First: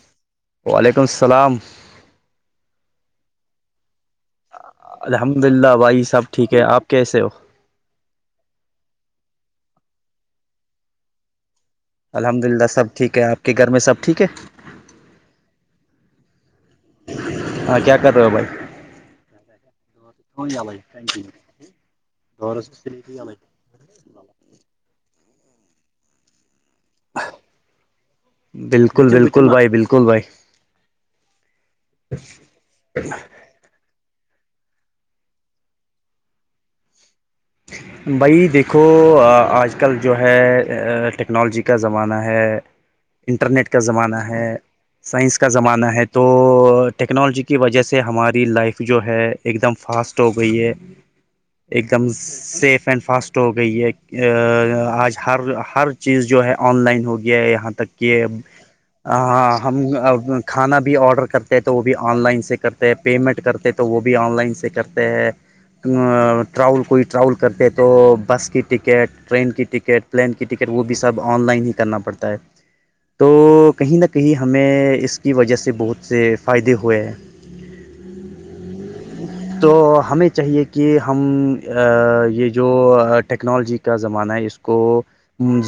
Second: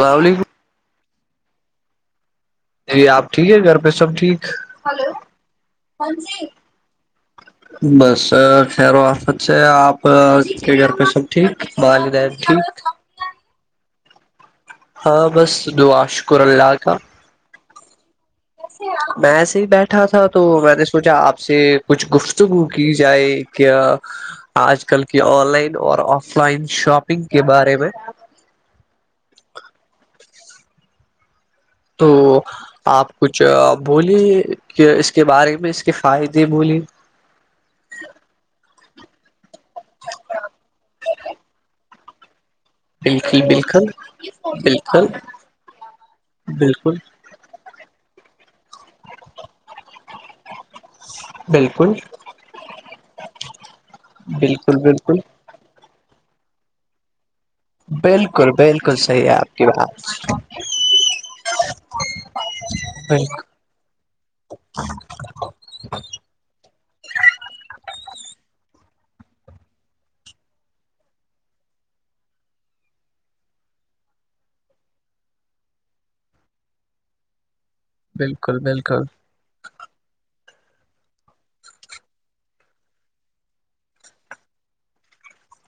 الل علیکم وعلیکم السلام جی آپ ٹھیک ہے گھر پہ سب ٹھیک الحمد للہ بھائی سب ٹھیک ہے آپ کیسے ہو بس خہیر آفت سے آپ کے گھر پہ سب ٹھیک بدہ ٹھیک کہ گھر میں سب ٹھیک ہے ہاں بس دعا شکر اللہ کا ہاں کیا کہتے ہو بھائی میںس ہی بیٹھا تھا تو میں نے سوچا آپ سے کچھ گفتگو کی جائے کیا آج کل کی آن لائن اور آف لائن شاپنگ کے بارے میں بالکل بالکل بھائی بالکل بھائی تو آپ کچھ جو بولی کہ اس کے بارے میں اس کے فائدے بولے بھائی دیکھو آج کل جو ہے ٹیکنالوجی کا زمانہ ہے بالکل انٹرنیٹ کا بالکل زمانہ ہے بالکل سائنس کا زمانہ ہے تو بالکل ٹیکنالوجی کی وجہ سے ہماری لائف جو ہے ایک دم فاسٹ ہو گئی ہے ایک بالکل دم سیف اینڈ فاسٹ ہو گئی ہے بالکل آج بالکل ہر ہ ہر چیز جو ہے آن لائن ہو گیا ہے یہاں تک کہ بالکل بالکل صحیح ہے ہاں آپ کی ہم بات کھانا بھی آڈر کرتے ہیں تو وہ بھی آن لائن سے کرتے پیمنٹ کرتے تو وہ بھی آن لائن سے کرتے ہیں ٹاول کوئی ٹراول کو کرتے تو بس کی ٹکٹ ٹرین کی ٹکٹ پلین کی ٹکٹ وہ بھی سب آن لائن ہی کرنا پڑتا ہے تو کہیں نہ کہیں ہمیں اس کی وجہ سے بہت سے فائدے ہوئے بالکل بالکل تو ہمیں چاہیے کہ ہم یہ جو ٹیکنالوجی کا زمانہ ہے اس کو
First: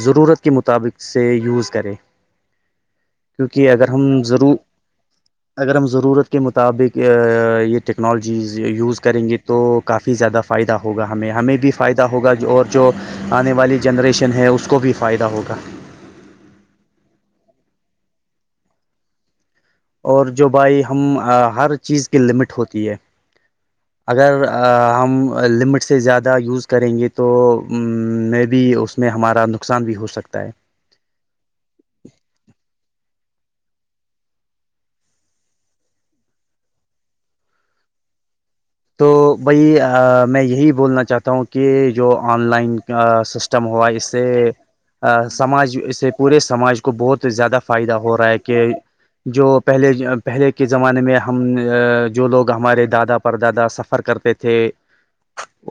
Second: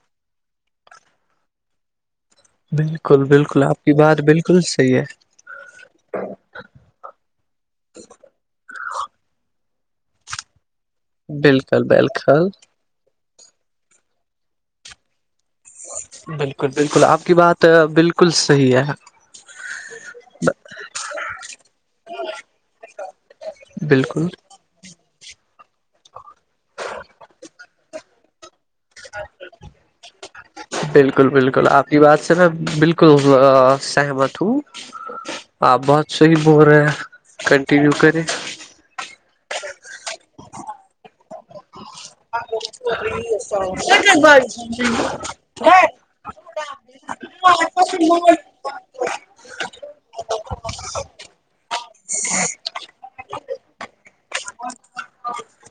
ضرورت کے مطابق سے یوز کریں بالکل بالکل کیونکہ آپ اگر کی بات ہم ضرور بالکل صحیح ہے اگر ہم ضرورت کے مطابق یہ ٹیکنالوجیز یوز کریں گے تو کافی زیادہ فائدہ ہوگا ہمیں ہے ہمیں بھی بالکل فائدہ ہوگا بالکل جو اور جو آنے والی جنریشن ہے اس کو بھی فائدہ ہوگا بالکل بالکل آپ کی بات بالکل صحیح ہے اور جو بھائی ہم ہر چیز کی لمٹ ہوتی ہے بالکل اگر ہم لمٹ سے زیادہ یوز کریں گے تو م بھی اس اس میں ہمارا نقصان بھی ہو سکتا ہے بالکل بالکل آپ کی بات سے میں بالکل سہمت ہوں آپ بہت صحیح بول رہے ہیں کنٹینیو کریں تو بھائی میں یہی بولنا چاہتا ہوں کہ جو آن لائن سسٹم ہوا اس سے سماج اس سے پورے سماج اس کو بہت زیادہ فائدہ ہو رہا ہے کہ جو پہلے پہلے کے زمانے میں ہم جو لوگ ہمارے دادا پرد زیادہ سفر کرتے تھ تھے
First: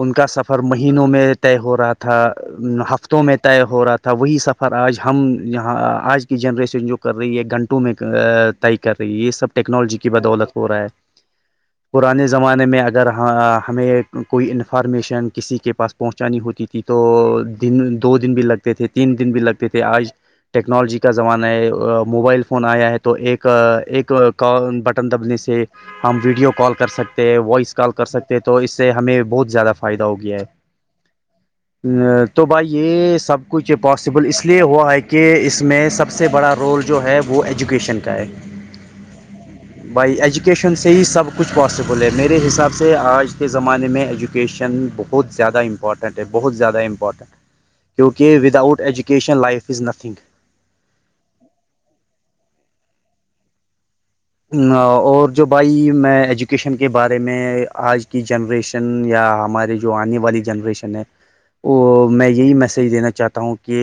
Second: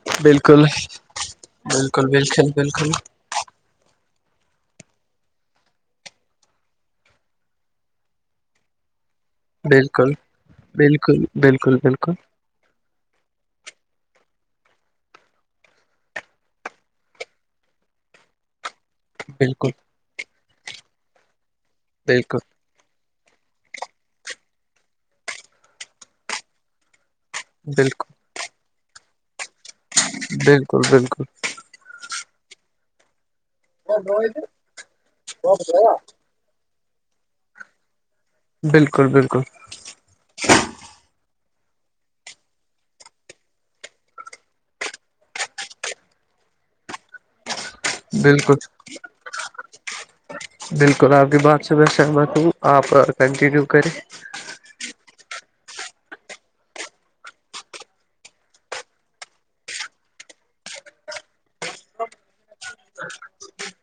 ان کا سفر بالکل بالکل مہینوں میں طے ہو رہا تھا بالکل بالکل بالکل ہفتوں میں طے ہو رہا تھا وہی سفر آج ہم یہاں آج کی جنریشن جو کر رہی ہے گھنٹوں میں کر رہی ہے یہ سب ٹیکنالوجی کی بالکل بدولت ہو رہا ہے بالکل بالکل پرانے زمانے میں اگر ہمیں کوئی انفارمیشن کسی کے پاس پہنچانی ہوتی تھی تو دن دو دن بھی لگ تھے تین دن بھی لگتے بالکل تھے آج ٹیکنالوجی کا زمانہ ہے بالکل موبائل فون آیا ہے تو تو ایک ایک بٹن دبنے سے ہم ویڈیو کال کر سکتے وائس کال کر بالکل سکتے ہیں تو اس سے ہمیں بہت زیادہ فائدہ ہو گیا ہے بالکل بالکل تو بھائی یہ سب کچھ پاسبل اس لیے ہوا ہے کہ اس میں سب سے بڑا رول جو ہے وہ ایجوکیشن کا ہے بالکل بالکل بھائی ایجوکیشن سے ہی سب کچھ پاسبل بولے میرے حساب سے آج کے زمانے میں ایجوکیشن بہت زیادہ امپارٹنٹ ہے بہت زیادہ امپورٹنٹ [inaudible] کیونکہ ود بالکل out education life is nothing بالکل آپ کی بات سے میں سہمت ہوں آپ اور کنٹینیو کریں اور جو بھائی میں ایجوکیشن کے بارے میں آج کی جنریشن یا ہمارے جو آنے والی جنریشن ہے وہ میں یہی میسج دینا چاہتا ہوں کہ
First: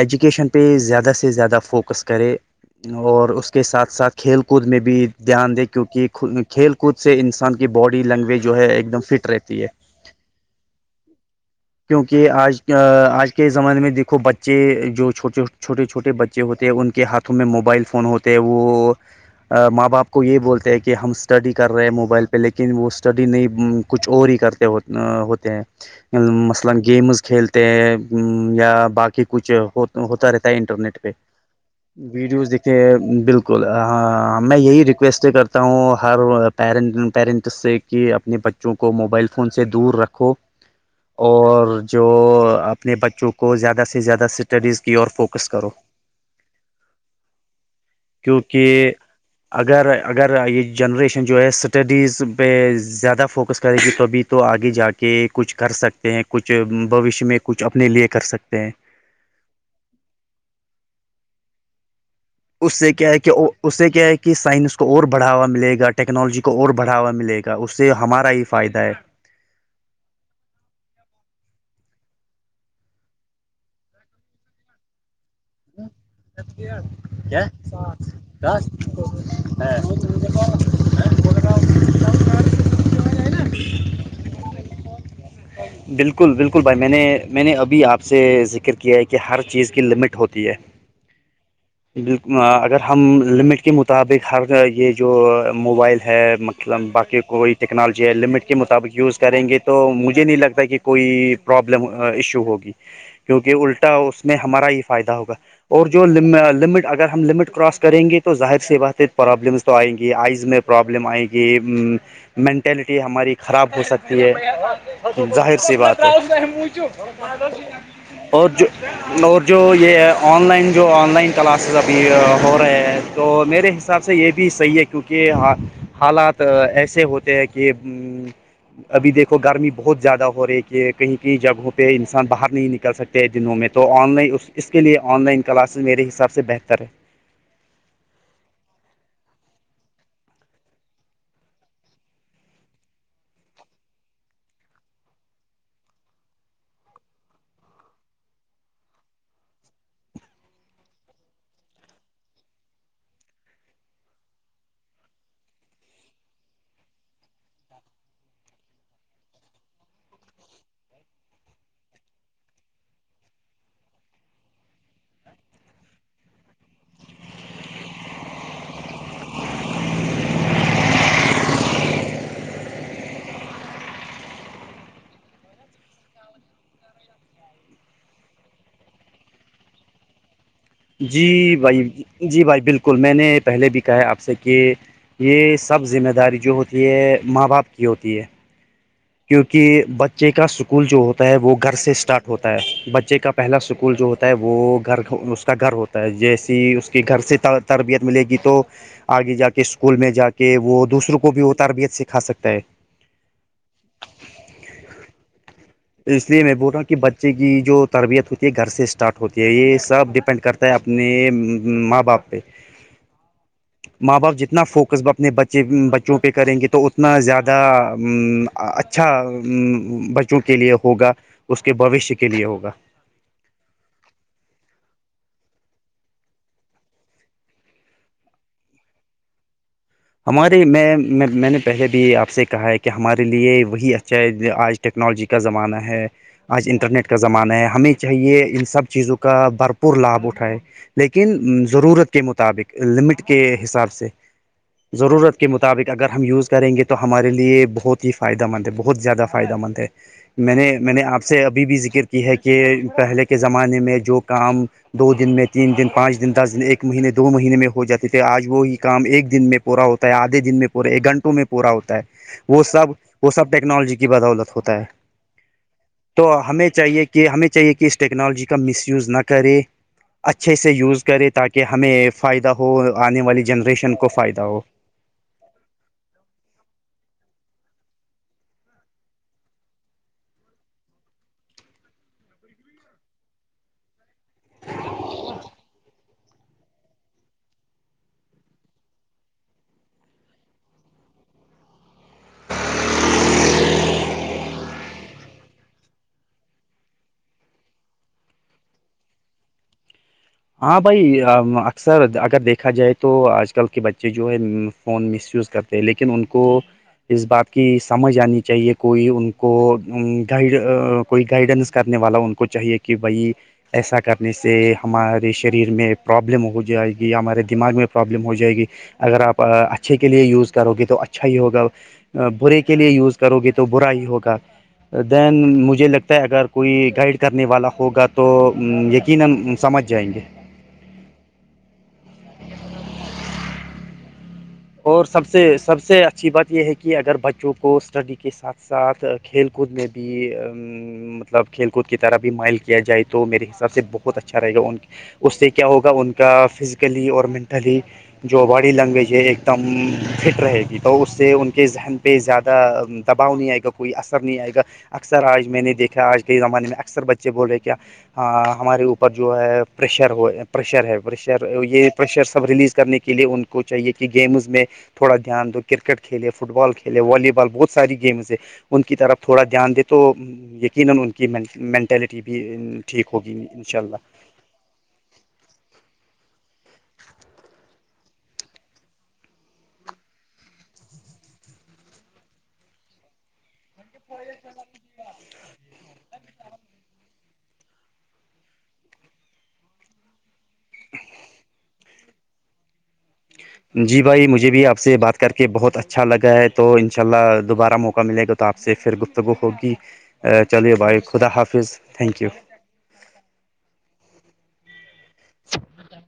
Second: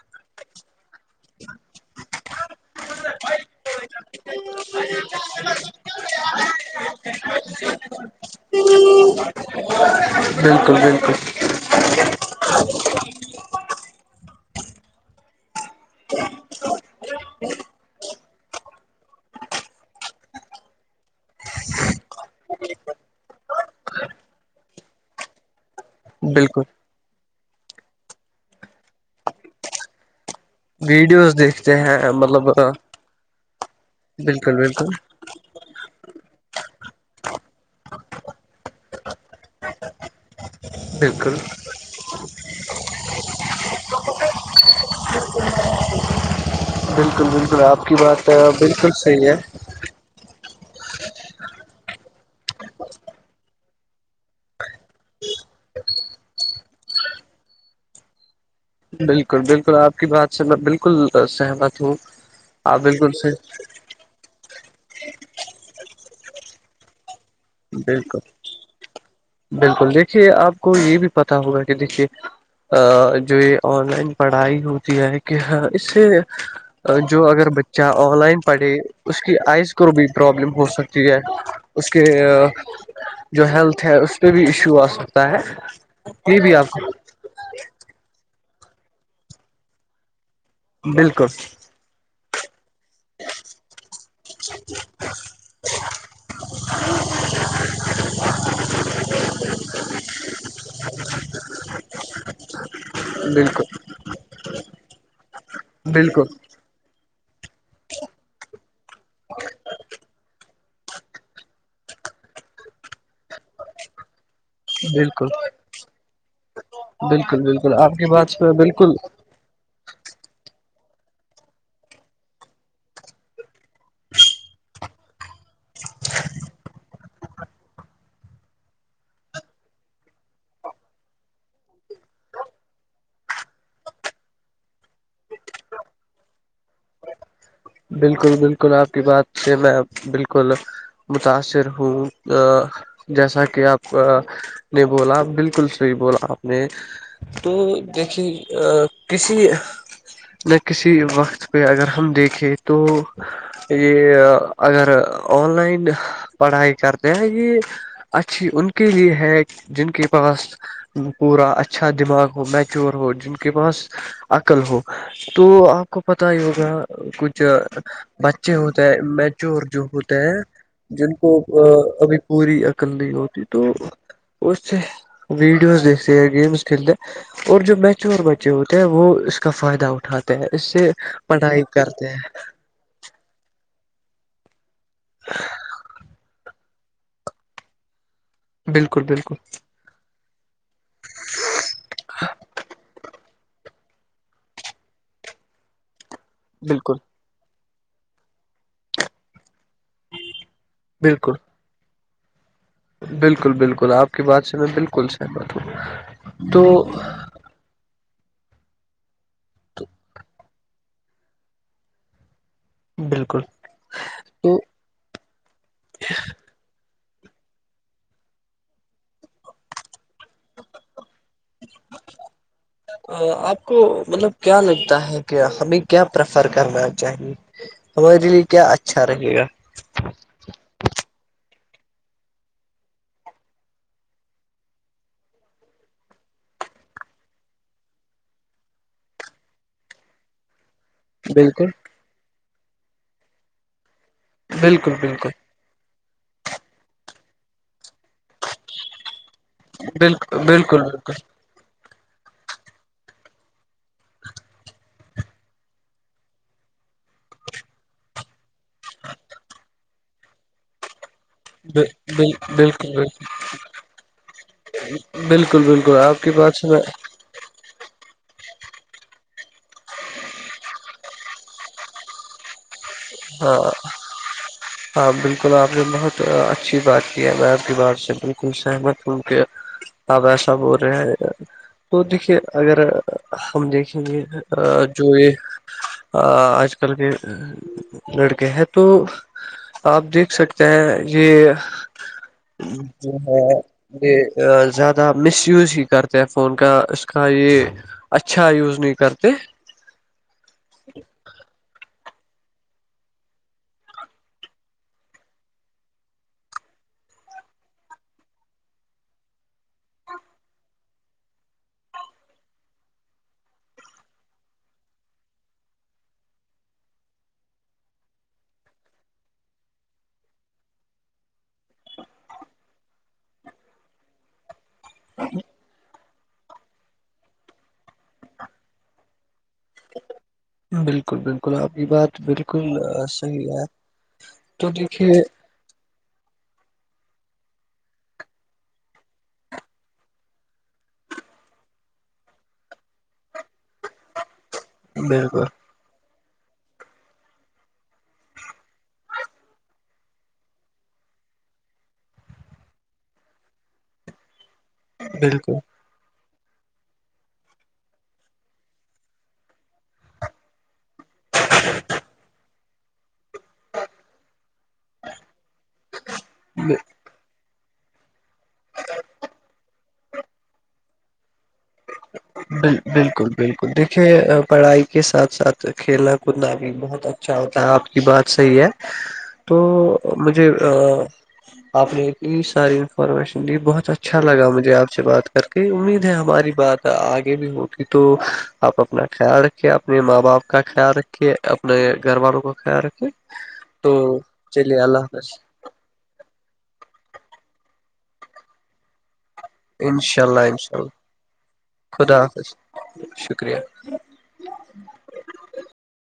ایجوکیشن پہ زیادہ سے زیادہ فوکس کرے اور اس کے ساتھ ساتھ کھیل کود میں بھی دھیان دے کیونکہ کھیل کود سے انسان کی باڈی لینگویج جو ہے ایک دم فٹ رہتی تی ہے بالکل بالکل کیونکہ آج آج کے زمانے میں دیکھو بچے جو چھوٹے چھوٹ چھوٹے چھوٹے بچے ہوتے ہیں ان کے ہاتھوں میں موبائل فون ہوتے ہیں وہ ماں باپ کو یہ بولتے ہیں کہ ہم اسٹڈی کر رہے ہیں موبائل پہ لیکن وہ اسٹڈی نہیں کچھ اور ہی کرتے ہوتے ا ہوتے ہیں بالکل مثلا گیمز کھیلتے ہیں یا باقی کچھ ہو ہوتا رہتا ہے انٹرنیٹ پہ ویڈیوز دیکھتے ہیں مطلب ویڈیوز دیکھے بالکل ہاں بالکل میں یہی بالکل ریکویسٹ کرتا تا ہوں ہر پیرن پیرنٹس سے کہ اپنے بچوں کو موبائل فون سے دور رکھو بالکل اور جو اپنے بچوں کو زیادہ سے زیادہ اسٹڈیز کی اور فوکس کرو بالکل بالکل آپ کی بات بالکل کیونکہ صحیح ہے اگر اگر یہ جنریشن جو ہے اسٹڈیز پہ زیادہ فوکس کرے گی کبھی تو آگے جا کے کچھ کر سکتے ہیں کچھ بھشیہ میں کچھ اپنے لیے کر سکتے ہیں بالکل بالکل آپ کی بات سے میں بالکل سہمت ہوں اس آپ سے کیا بالکل ہے کہ اس سے کیا ہے کہ سائنس کو اور بڑھاوا ملے گا ٹیکنالوجی کو اور بڑھاوا ملے گا کا اس سے بالکل ہمارا ہی فائدہ ہے بالکل دیکھیے آپ کو یہ بھی پتا ہوگا کہ دیکھیے ا جو یہ آن لائن پڑھائی ہوتی ہے کہ اس سے جو اگر بچہ آن لائن پڑھے اس کی آئز کو بھی پرابلم ہو سکتی ہے اس کے جو ہیلتھ ہے اس پہ بھی ایشو آ سکتا ہے بالکل یہ بھی بالکل آپ بھائی میں کو نے میں نے ابھی آپ سے ذکر کیا ہے کہ ہر چیز کی لمٹ ہوتی ہے بالکل بالک اگر ہم لمٹ کے مطابق ہر یہ جو موبائل ہے مطلب باقی کوئی ٹیکنالوجی ہے لمٹ کے مطابق یوز کریں گے تو مجھے نہیں لگتا کہ کوئی پرابلم ایشو ہوگی کیونکہ بالکل الٹا اس میں ہمارا ہی فائدہ ہوگا اور جو بالکل لمٹ اگر ہم لمٹ کراس کریں گے تو ظاہر سے بات پرابلمس تو آئیں گی آئز میں پرابلم آئیں گی مینٹلٹی ہماری خراب ہو سکتی ہے بالکل ظاہر سی بات ہے بالکل بالکل آپ کی بات اور سے جو بالکل اور جو یہ ہے آن لائن جو آن لائن کلاسز ابھی ہو رہے ہیں تو میرے حساب سے یہ بھی صحیح ہے کیونکہ ہاں حالات ایسے ہوتے ہیں کہ ج [inaudible] ابھی دیکھو گرمی بہت زیادہ ہو رہی ہے ہے کہیں کہیں جگہوں پہ انسان باہر نہیں نکل سکتا ت دنوں میں تو آن لائن اس اس کے لیے آن لائن کلاسز میرے حساب سے بہتر ہے بالکل بالکل آپ کی بات سے میں بالکل متاثر ہوں جیسا کہ آپ کا نے بولا بالکل صحیح بولا آپ نے تو دیکھی ا کسی نہ کسی وقت پہ اگر ہم دیکھیں تو یہ اگر آن لائن پڑھائی کرتے ہیں یہ اچھی ان کے لیے ہے جن کے پاس پورا اچھا دماغ ہو میچور ہو جن کے پاس عقل ہو تو آپ کو پت ہی ہوگا کچھ جو بچے ہوتے ہیں میچور جو ہوتے ہیں جن کو ابھی پوری عقل نہیں ہوتی تو اسے ویڈیوز دیکتے ہیں گیمس کھیلتے اور جو میچور بچے ہوتے ہیں وہ اس کا فائدہ اٹھاتے اسے پڑھائی کرتے ہیں اسکل میں نے پہلے بھی کہا ہے آپ سے کہ یہ سب ذمہ داری جو ہوتی ہے ماں باپ کی ہوتی ہے بالکل بالکل کیونکہ بچ بچے کا سکول جو ہوتا ہے وہ گھر سے اسٹارٹ ہوتا ہے بچے کا پہلا سکول جو ہوتا ہے وہ گھر کا گھر ہوتا ہے جیسے اس بالکل کے گھر سے تربیت ملے گی تو آگے جا کے اسکول میں جا کے وہ دوسروں کو بالکل بھی وہ تربیت سکھا سکتا ہے بالکل بالکل آپ کی بات سے میں بالکل سہمت اس لیے ہوں میں تو بول رہا ہوں کہ بچے کی جو تربیت ہوتی ہے گھر سے اسٹارٹ ہوتی ہے یہ سب ڈیپینڈ کرتا ہے اپنے ماں باپ پہ بالکل ماں باپ تو جتنا فوک قصب اپنے بچے بچوں پہ کریں گے تو اتنا زیادہ اچھا بچوں کے لیے ہوگا اس کے بوشیہ کے لیے ہوگا آپ کو مطلب کیا لگتا ہے کہ ہمیں کیا پریفر کرنا چاہیے ہمارے لیے کیا اچھا رہے گا ہمارے میں میں نے پہلے بھی آپ سے کہا ہے کہ ہمارے لیے وہی اچھا آج ٹیکنالوجی کا زمانہ ہے آج انٹرنیٹ کا زمانہ ہے ہمیں چاہیے ان سب چیزوں کا بھرپور لابھ اٹھائے لیکن بالکل ضرورت کے مطابق لمٹ کے حساب سے بالکل بالکل ضرورت کے مطابق اگر ہم یوز کریں گے تو ہمارے لیے بہت ہی فائدہ مند ہے بہت زیادہ فائدہ مند ہے بالکل میں نے بالکل میں نے آپ سے ابھی بھی ذکر کی ہے کہ پہلے کے زمانے میں جو کام دو دن میں تین دن پانچ دن دس دن ایک مہینے دو مہینے میں ہو جاتے تھے آج وہی کام ایک دن میں پورا ہوتا ہے آدھے دن میں پورا ایک گھنٹوں میں پورا بالکل ہوتا ہے وہ سب بالکل بالکل وہ سب ٹیکنالوجی کی بدولت ہوتا ہے بالکل بالکل آپ تو کی بات ہمیں سے میں چاہیے کہ ہمیں چاہیے کہ اس ٹیکنالوجی کا مس یوز نہ کرے اچھے سے یوز کرے تاکہ ہمیں فائدہ ہو آنے والی ہاں جنریشن کو فائدہ ہو ہاں بالکل آپ نے بہت اچھی بات کیا میں آپ کی بار سے بالکل سہمت ہوں کہ اب ایسا ہو رہے ہے تو دیکھیے اگر ہم دیکھیں گے جو یہ آ اج کل کے لڑکے ہیں تو آپ دیکھ سکتے ہیں یہ جو ہے [unintelligible] یہ زیادہ مس یوز ہی کرتے ہیں فون کا اس کا یہ اچھا یوز نہیں کرتے ہاں بھائی اکثر اگر دیکھا جائے تو آج کل کے بچے جو ہے فون مس یوز کرتے ہیں لیکن ان کو اس بات کی سمجھ آنی چاہیے کوئی ان کو گائڈ کوئی گائیڈنس کرنے والا ان کو چاہیے کہ بھائی ایسا کرنے سے ہمار شریر میں پرابلم ہو جائے گی ہمارے دماغ میں پرابلم ہو جائے گی اگر آپ اچھے کے لیے یوز کرو گے تو اچھا ہی ہوگا برے کے لیے یوز کرو گے تو برا ہی ہوگا دین مجھے لگتا اگر کوئی گائڈ کرنے والا ہوگا تو یقینا سمجھ جائیں گے [unintelligible] بالکل بالکل آپ کی بات بالکل صحیح ہے تو اور دیکھیے سب سے سب سے اچھی بات یہ ہے کہ اگر بچوں کو اسٹڈی کے ساتھ ساتھ کھیل کود میں بھی مطلب کھیل کود کی طرح بھی مائل کیا جائے تو میرے حساب سے بہت بہت اچھا رہے گا ان اس بالکل سے کیا ہوگا ان کے کا فزیکلی اور مینٹلی جو باڈی لینگویج ہے ایک ایک دم فٹ رہے گی تو اس سے ان کے ذہن پہ زیادہ دباؤ نہیں آئے گا کوئی اثر نہیں آئے گا اکثر آج میں نے بالکل دیکھا آج کے ہی زمانے میں اکثر بچے بول رہے کیا ہ ہمارے اوپر جو ہے پریشر ہو پریشر ہے پشر یہ پریشر سب ریلیز کرنے کے لیے ان کو چاہیے کہ گیمز میں تھوڑا دھیان دو کرکٹ کھیلے فٹ بال کھیلے والی بال بہت ساری گیمز ہے ان کی طرف تھوڑا دھیان دیتے تو یقینن انکی منٹالیٹی بھی ٹھیک ہوگی انشاءاللہ پڑائی کے ساتھ ساتھ کھیلنا کودنا بھی بہت اچھا ہوتا ہے آپ کی بات صحیح ہے تو مجھے آپ نے اتنی ساری انفارمیشن دی بہت اچھا لگا مجھے آپ سے بات کر کے امید ہے ہماری بات آگے بھی ہوگ تو آپ اپنا خیال رکھے اپنے ماں باپ کا خیال رکھے [unintelligible] کہ اپنے گھر والوں کا خیال رکھے جی بھائی مجھے بھی آپ سے بات کر کے بہت اچھا اچھا لگا ہے تو ان شاء اللہ دوبارا موقع ملے گا تو آپسے پھر گپت تو وہ ہوگی انشاء اللہ چلیے انشاء اللہ بھائی خدا حافظ تھینک خدا یو حافظ شکریہ